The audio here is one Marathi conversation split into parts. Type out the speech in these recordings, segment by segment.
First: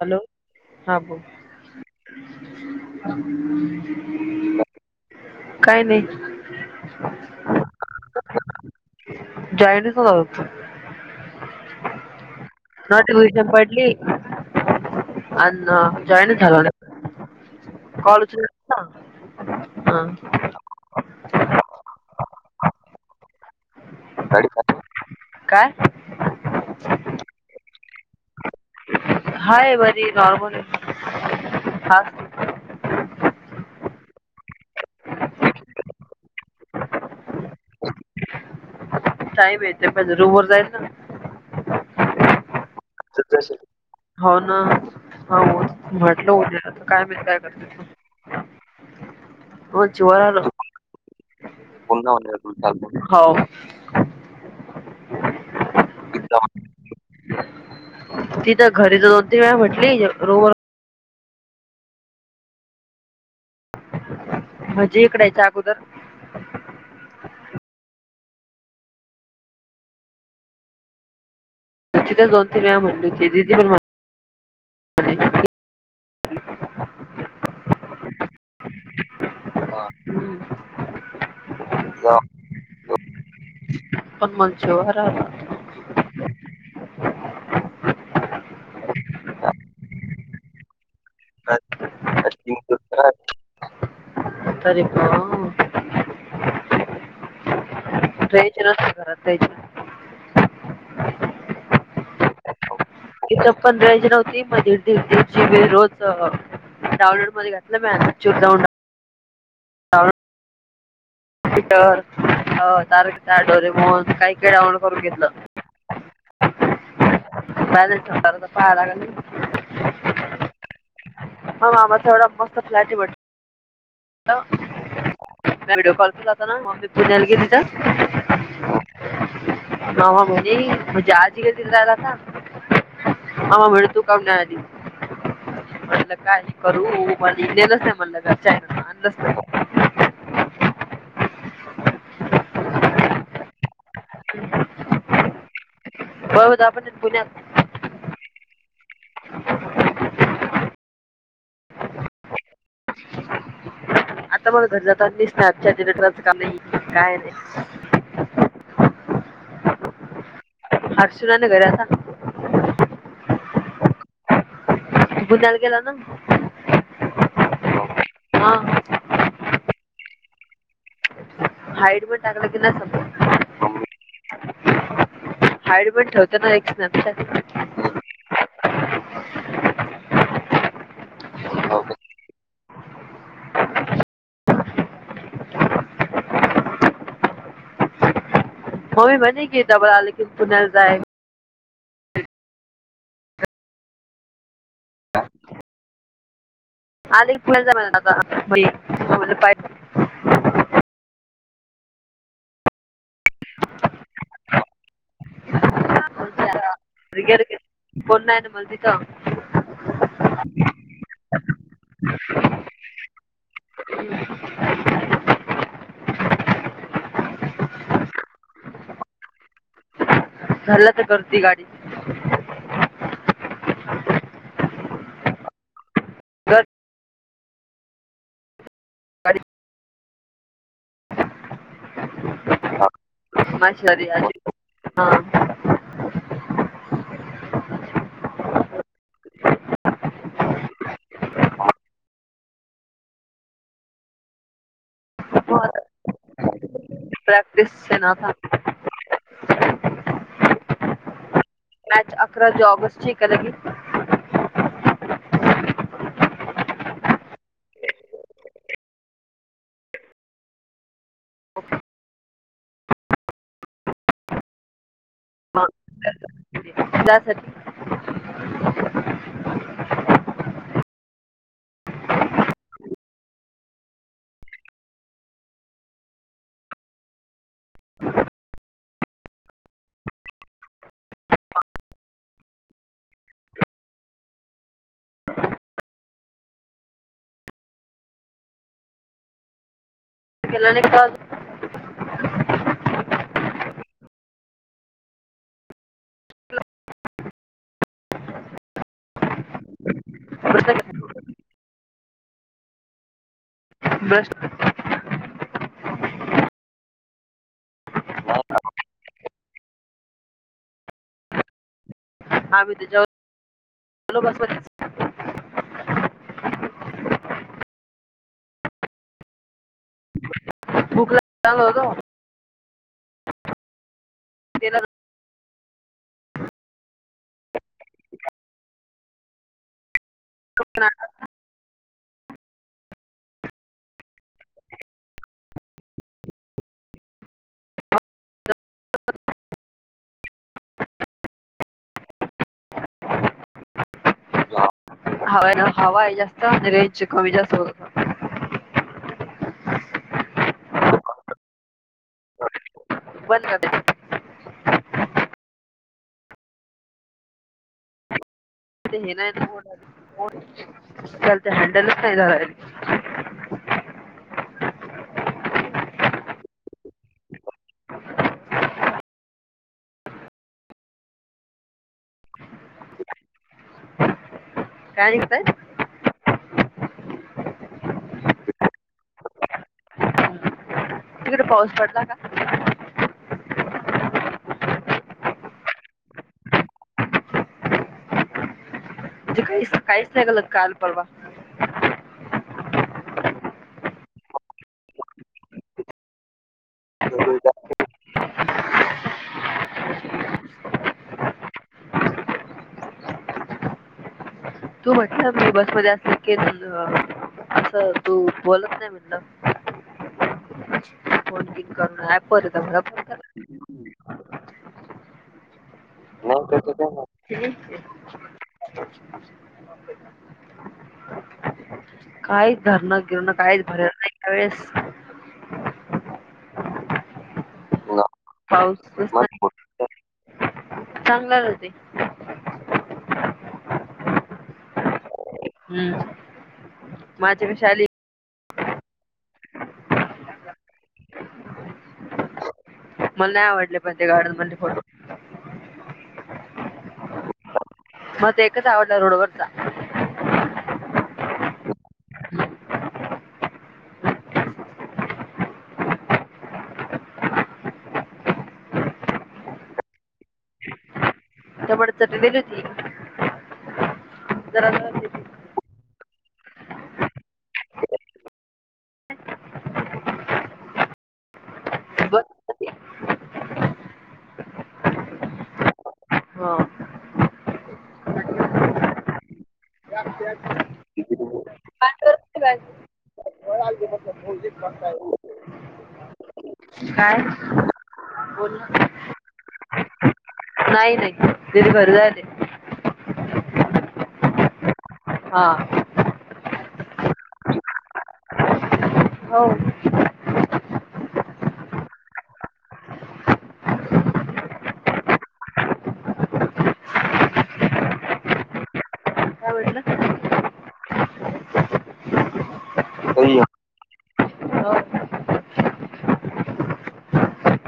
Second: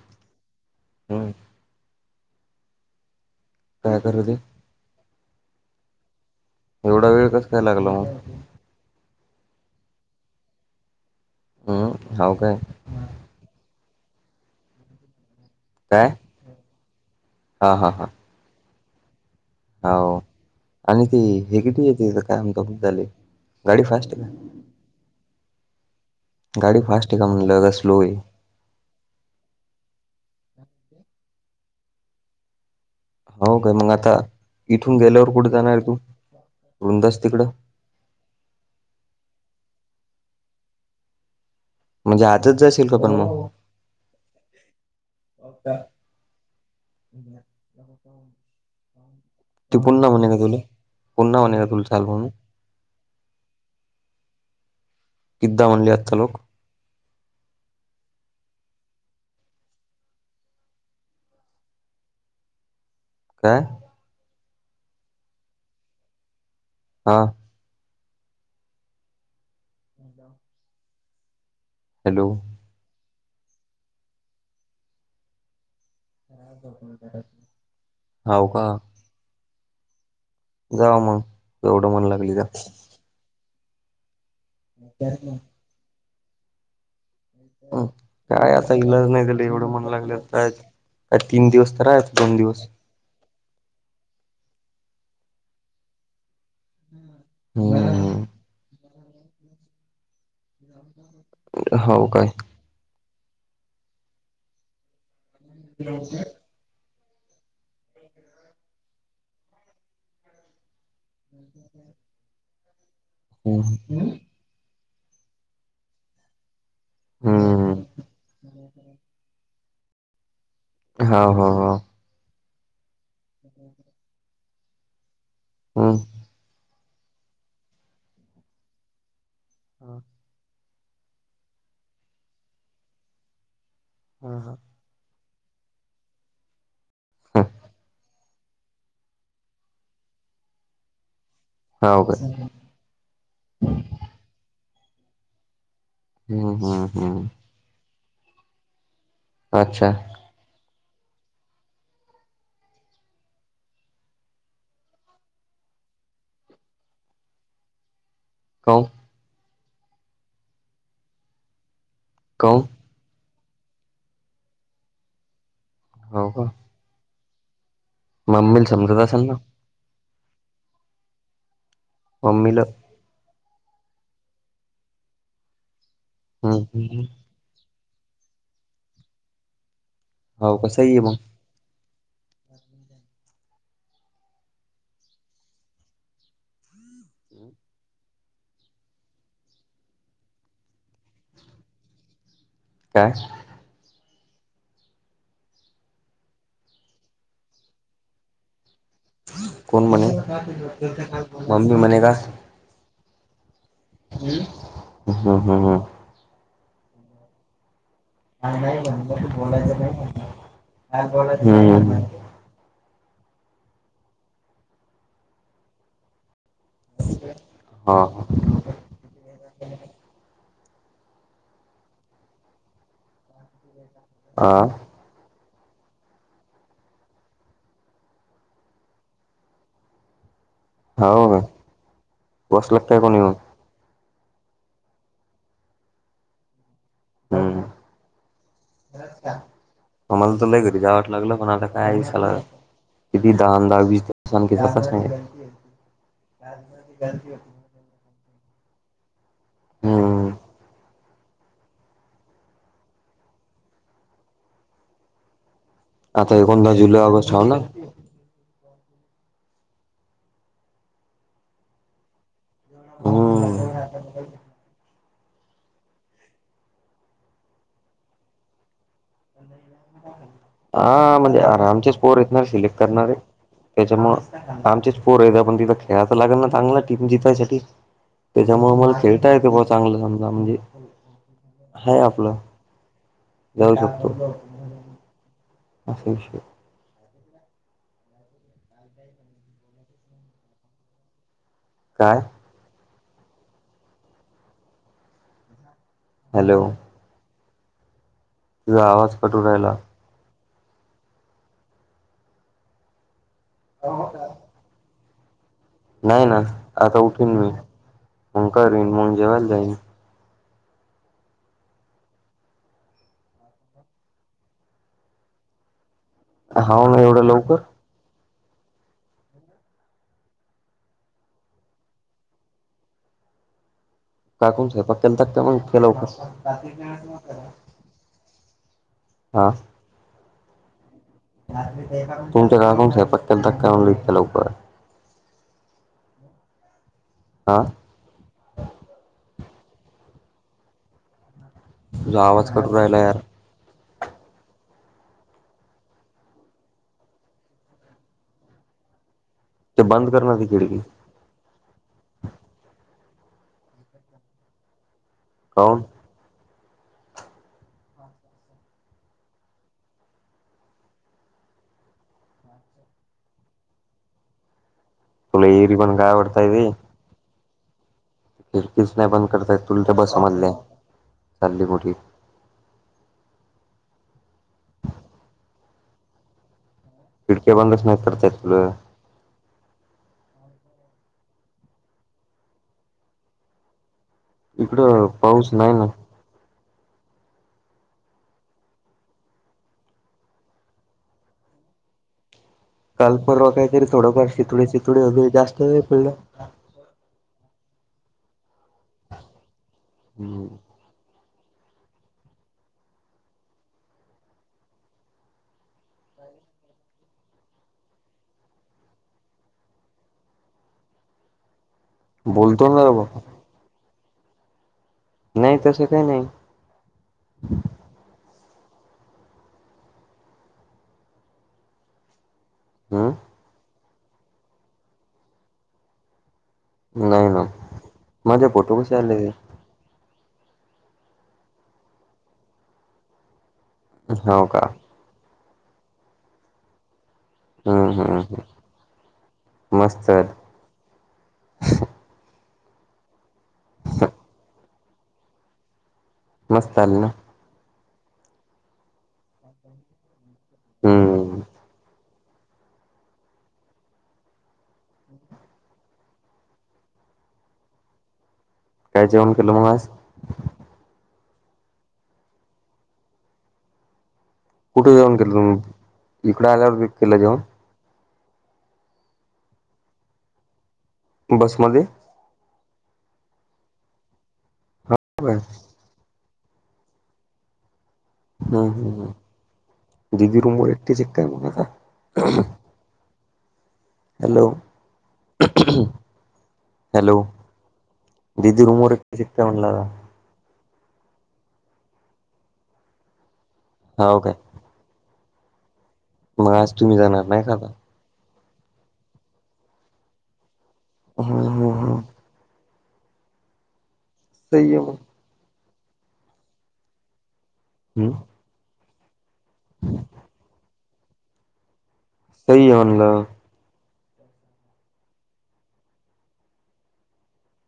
हॅलो हा ब हम्म काय करू दे काय नाही एवढा वेळ कस काय लागला मग जायनीज अदयत हम्म हो काय नोटिफिकेशन पडली अन काय जॉईन झाल हा हा हा हाव ह आणि ती हगट येते काय आम झाले गाडी फास्ट आहे काय गाडी फास्ट आहेका म्हणलं का स्लो आहे हाय बाारी नॉर्मल फू हो काय मग आता इथून गेल्यावर कुठे जाणार आहे तू वृंदास तिकडं सााईब येते पणज रूमर जायचं म्हणजे आजच का पण मग हो ना हो म्हटलं होत्या आ काय म काय करते ते पुन्हा म्हणेल तुला पुन्हा म्हणे तुला चाल म्हणून पुन्हा म्ह तुल किददा म्हणलयाथ लो तिथ घरी तर दोन तीन वेळा म्हटली रोम काय म्हजे इकड याच्या अगोदर हा ह ती तर दो, तीन वेळा म्हणली की हो पण [unintelligible] ह [inaudible] [unintelligible] हाव का? ह [inaudible] [unintelligible] जावा मग एवढं म्हणा लागली तर. पण [unintelligible] म्ह श वार अम काय आता इलाज नाही तेले एवढं म्हणू लागल्यात त्यात तीन नाही दिवस त्रात दोन दिवस [unintelligible] तरीपण [inaudible] हो. च [unintelligible] घरात द्यायची नाही. [inaudible] ह [inaudible] हाव काय? इथ पण द्यायची नव्हती मग दी -दीड -दीडची वे रोज डाउनलोडमध्ये घातलं [unintelligible] म ाऊंड ट्विटर, तारक मेहता, डोरेमॉन काय -काय डाउनलोड करून घेतलं. हम्म काल एक [unintelligible] आलाला नाही हा हो. ह मामा एवढा मस्त फ्लॅटटत [unintelligible] ह [unintelligible] हॅलो म व्हिडिओ कॉल केलावतान मम्मी [unintelligible] पुण्याला गेली कि तिथं मामा म्हणी, म्हणजे आज [unintelligible] तिले -तिला जायला सांग, मामा म्हणे तू उन्हाळ्यात ईली. हा [inaudible] म्हणलं काय हे करू म्हणल नेलंच नाही म्हणलं का चा आणलंच नाही [unintelligible] हाव का [unintelligible] हम्म होय हम्म आपण [unintelligible] हम्म पुण्यात अच्छा आता मला घर जाताना दिसत [unintelligible] आजच्या रिलेटरचं का नाही काय नाही. का ओ? अर्शुनाने घऱ्याचा [unintelligible] का ओ बूंध्याला गेला ना म [unintelligible] हाव का. हा मम्मीला समजत असेल ना? हाईड मध्ये टाकल की मम्मीला नाय समजत. हाइडमध्ये ठेवण्यात ना एक हम्म स्नॅपचॅट. हाव कसा येई मग. होय, म्हणे की जवळ आले की पुण्याला जाय काय? आधी पु मला का [unintelligible] कोण म्हणे [unintelligible] मम्मी म्हणे का [inaudible] हम्म- हम्म -हम्म. [inaudible] अ घर का [unintelligible] हा नाही म्हणलं त बोलायचं नाही म्हण का बोलायचं हम्म -हम्म [unintelligible] हा-हा [unintelligible] धरलं तर करती गाडीत. [unintelligible] ह. तर हो का बस लाग काय कोणी म म शरी अ हा. हम्म. म मला तु ल घरी जावं लागलं पण आता कायला किती दहा दहा वीस द आण आणखी ज सां प्रॅक्टिस स ना. हम. ॅ अकरा ज ऑगस्टची क लगली. आता एकोणदा जुलै ऑगस्ट ह ना. हम्म. हा त्यासाठी हा म्हणजे आरामचे स्कोअर येतणार सिलेक्ट करणारे. त्याच्यामु आमचेच पोर आहे पण तिथं खेळायचं लागेल ना चांगला टीम जितायसाठी त्याच्यामुळे मला खेळता येत चांगलं समजा म्हणजे ह आपलं जाऊ शकतो. असंलश. आ क? केला न का? काय? हॅलो. तुझा आवाज कटून रायला. हो. बस्ट नाही ना आता उठेन मी मग करन मग जेवायला जाईन. हा बीथ जाऊ चल बस. हा ना एवढं लवकर. बुक ला चाल होत. काकूंना त्याला स्वयंपाक केलता काय इतक्या लवकर? हा. क [unintelligible] तुमच्या काकूनं स्वयंपाक केलाता का काय म्हणलं इतक्या लवकर? आ. तुझा आवाज कटू राहिला या. हवा हवा आहे जास्त आणि रेंज कमी जास्त होत [unintelligible] ते बंद करणार ती खिडकी बंद करते. कावून म नयलत [unintelligible] [inaudible] हॅडलच नाही झालाय. तुला एरी पण काय आवडतय ते [inaudible] खिडकीच नाही बंद करता येत तुला त्या बस मधली चालली मोठी कायता [unintelligible] खिडक्या बंदच नाही करता येत तुला तिकडे पाऊस पडला का? इकडं पाऊस नाही ना. म्हणजे काहीच काहीच नाही ग [unintelligible] काल परवा काल परवा कायतरी थोडंफार शितोडे शितोडे वगैर जास्त नाही पडला. हो [unintelligible] हम्म तू म्हटलं मी बसमध्ये असेल [unintelligible] केलं असं तू बोलत नाही म्हटलं. बोलतो ना बाबा [unintelligible] ोर [unintelligible] [inaudible] नाही तसं काही नाही. ठीक [unintelligible] [inaudible] ह [inaudible] काहीच धरणं हम्म बिरणं काहीच भरेल नाही या वेळेस नाही ना ना. माझे फोटो कसे पाऊसच आले? चांगले आलेतय हो का हम्म माझ्यापेक्षा आली हम्म हम्म ह मस्त मला नाही आवडले पण ते गार्डन मधले फोटो मस्त आली ना? मला ते एकच आवडला रोड वरचा हम्मम काय जेवण केलं म आज? टमाट्याची चटणी दिली होती. जरा जरा [unintelligible] जाऊन केल दिली. जेवण इकड आल्यावर बी केलं जेवण? बसमध्ये? बस होती. बबर हा. हम् हम् हम ददीी उबर एकट चे किती काय दिवस? म्हणा आता हो आ हॅलो काय हॅलो बोल दिदी ना. रूमवर एकटी शिकते म्हणलं नाही नाही दिदी घरी जायेलय. हा काय हा मग आज तुम्ही जाणार नाही का आता? हो [inaudible] हं हं हं स आहे म हम्म काय वडलं सही आहे म्हणलं हो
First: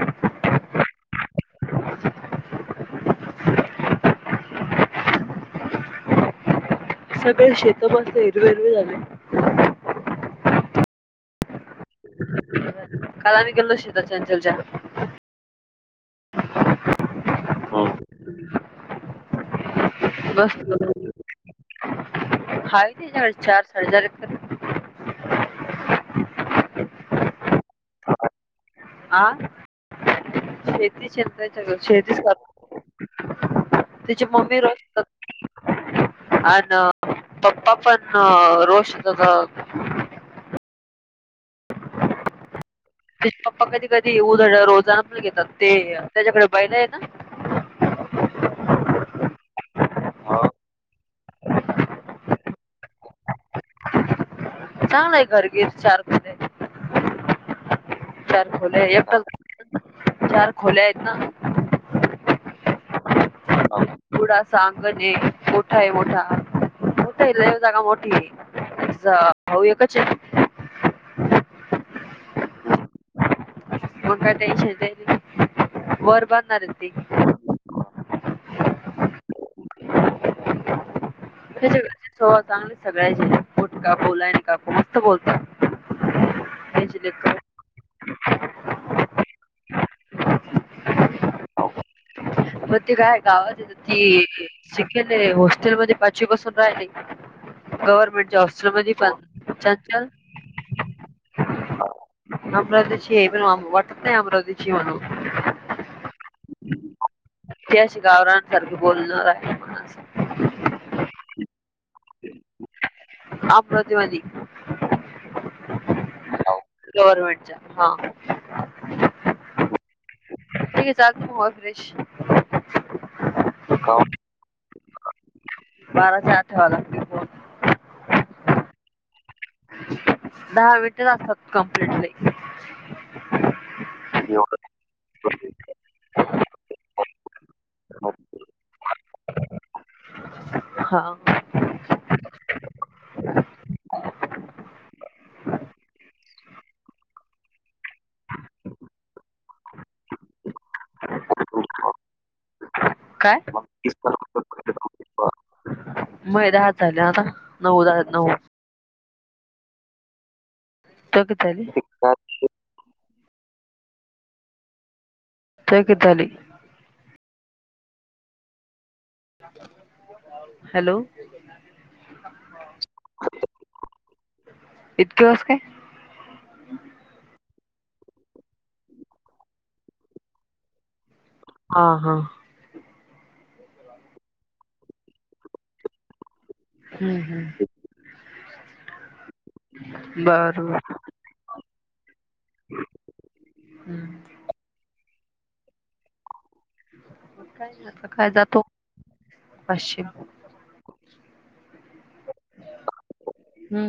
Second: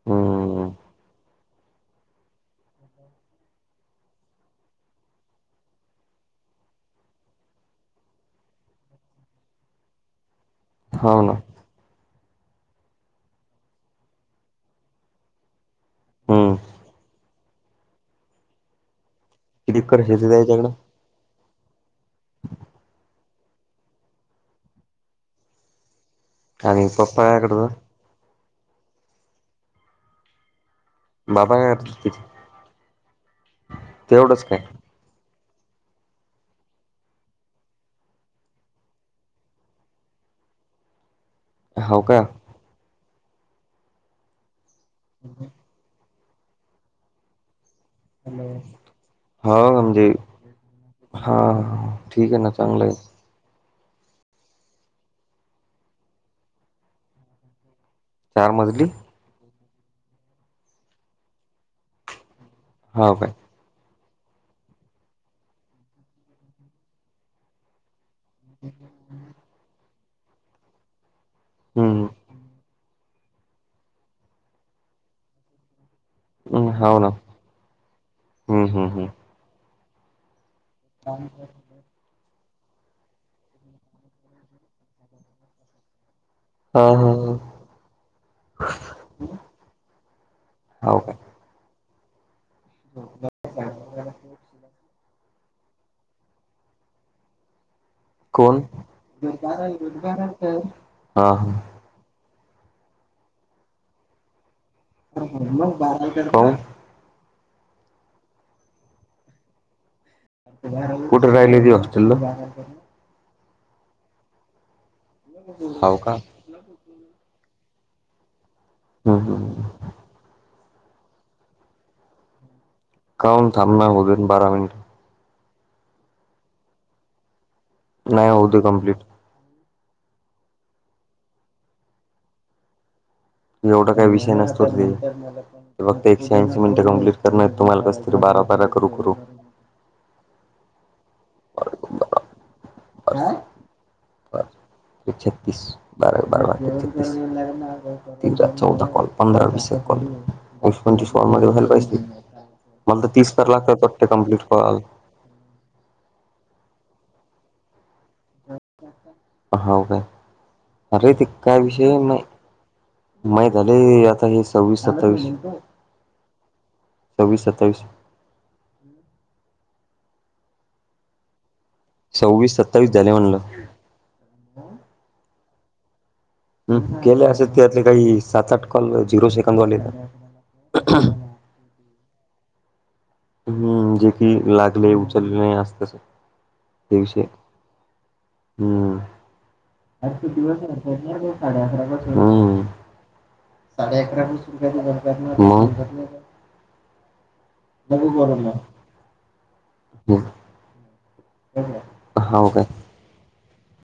हम्मम सगळे शेत बसले हिरवे हिरवे झाले होा ना कालाम गेल्लो शितचलच्या हम्म ककर श मस्त जायच्याकडं हाय ते चार साडे चार आणि पप्पा याकडचा हा शेती बाबा शताच्या काय करतात त्याचे? शेतीच कर तिची तेवढंच काय मम्मी रत अ पप्पा पण रोष हो त हो का पप्पा कधी कधी उधड रोजान पण घेतात. ते त्याच्याकडे बैल आहेत ना. हो म्हजे ना हा ठीक आहे ना चांगल आहे. चांगलं आहे घरगिर चार चार खोल्या आहेत. चार खोल्या आहेत ना. हो काय पुढं अस अंगण आहे. गोठा आहे मोठा‌. मोठ आहे. लय जागा मोठी आहे. तुझा भाऊ एकच आहे. हम्म मग काही टेन्शन नाही. त्यांची वर बांधणार मग आहेत ते हाव ना. हम्म हम्म हम्म [unintelligible] व चांगली सगळ्याचे पोट का बोलाय काकु मस्त बोलतात. हो त्यांची हो हो. लेकर हो काय. मग ते काय गावाात येत ते शिकेल आहे. हॉस्टेल मध्ये पाचवी पासून राहिले गवर म्हणजे कोण हॉस्टेल मध्ये हा हा अमरावतीची आहे. पण वाटत नाही आमरावतीची म्हणून. [unintelligible] ती अशी गावरानसारखी बोलण आहे. म्हणून असं. कुठे राहिली होती हॉस्टेलला. [unintelligible] होव का. गव्हर्नमेंटच्या हा हम्म हम्म [unintelligible] काऊन थांबना होऊ देना बारा मिनिट. बाराच्या आत ठेवा लागते. फोन नाही होऊ दे कम्प्लीट. दहा मिनटे असतात कंप्लिटली. एवढा काही विषय नसतो ते. ते फक्त एकशे ऐंशी मिनटं कंप्लीट करण आहेत तुम्हाला. कस तरी बारा बारा करू करू. हा छत्तीस बारा बारा छतीस त चौदा कॉल पंधरा विस कॉल व पंचवीस कॉल मध्ये व्हायला पाहिजे ते. मला तर तीस तर लागतात वाटते कमप्लीट व्हायला. म हे दहाच झाले आता. नऊ दहा नऊ हाव काय. अरे तो ते किती काय झाली विषय नाही. माहे झाले. आता हे सव्वीस सत्तावीस आहे. कायं क ताली. सौवीस सत्तावीस आहे. हॅलो सव्वीस सत्तावीस झाले म्हणल. इतके कस काय? हम केले असे त्यातले काही सात आठ कॉल झिरो सेकंड वाले आहे ना. हा हा हम्म जे की लागले उचलले नाही. असतच ते विषय हम्म साडे बरोबर अकरा पासुन हम्म साडे अकरा पासुन कधी समजत नाही का. मग काय नाही, काय जातो पाचशे हाव काय. हम्म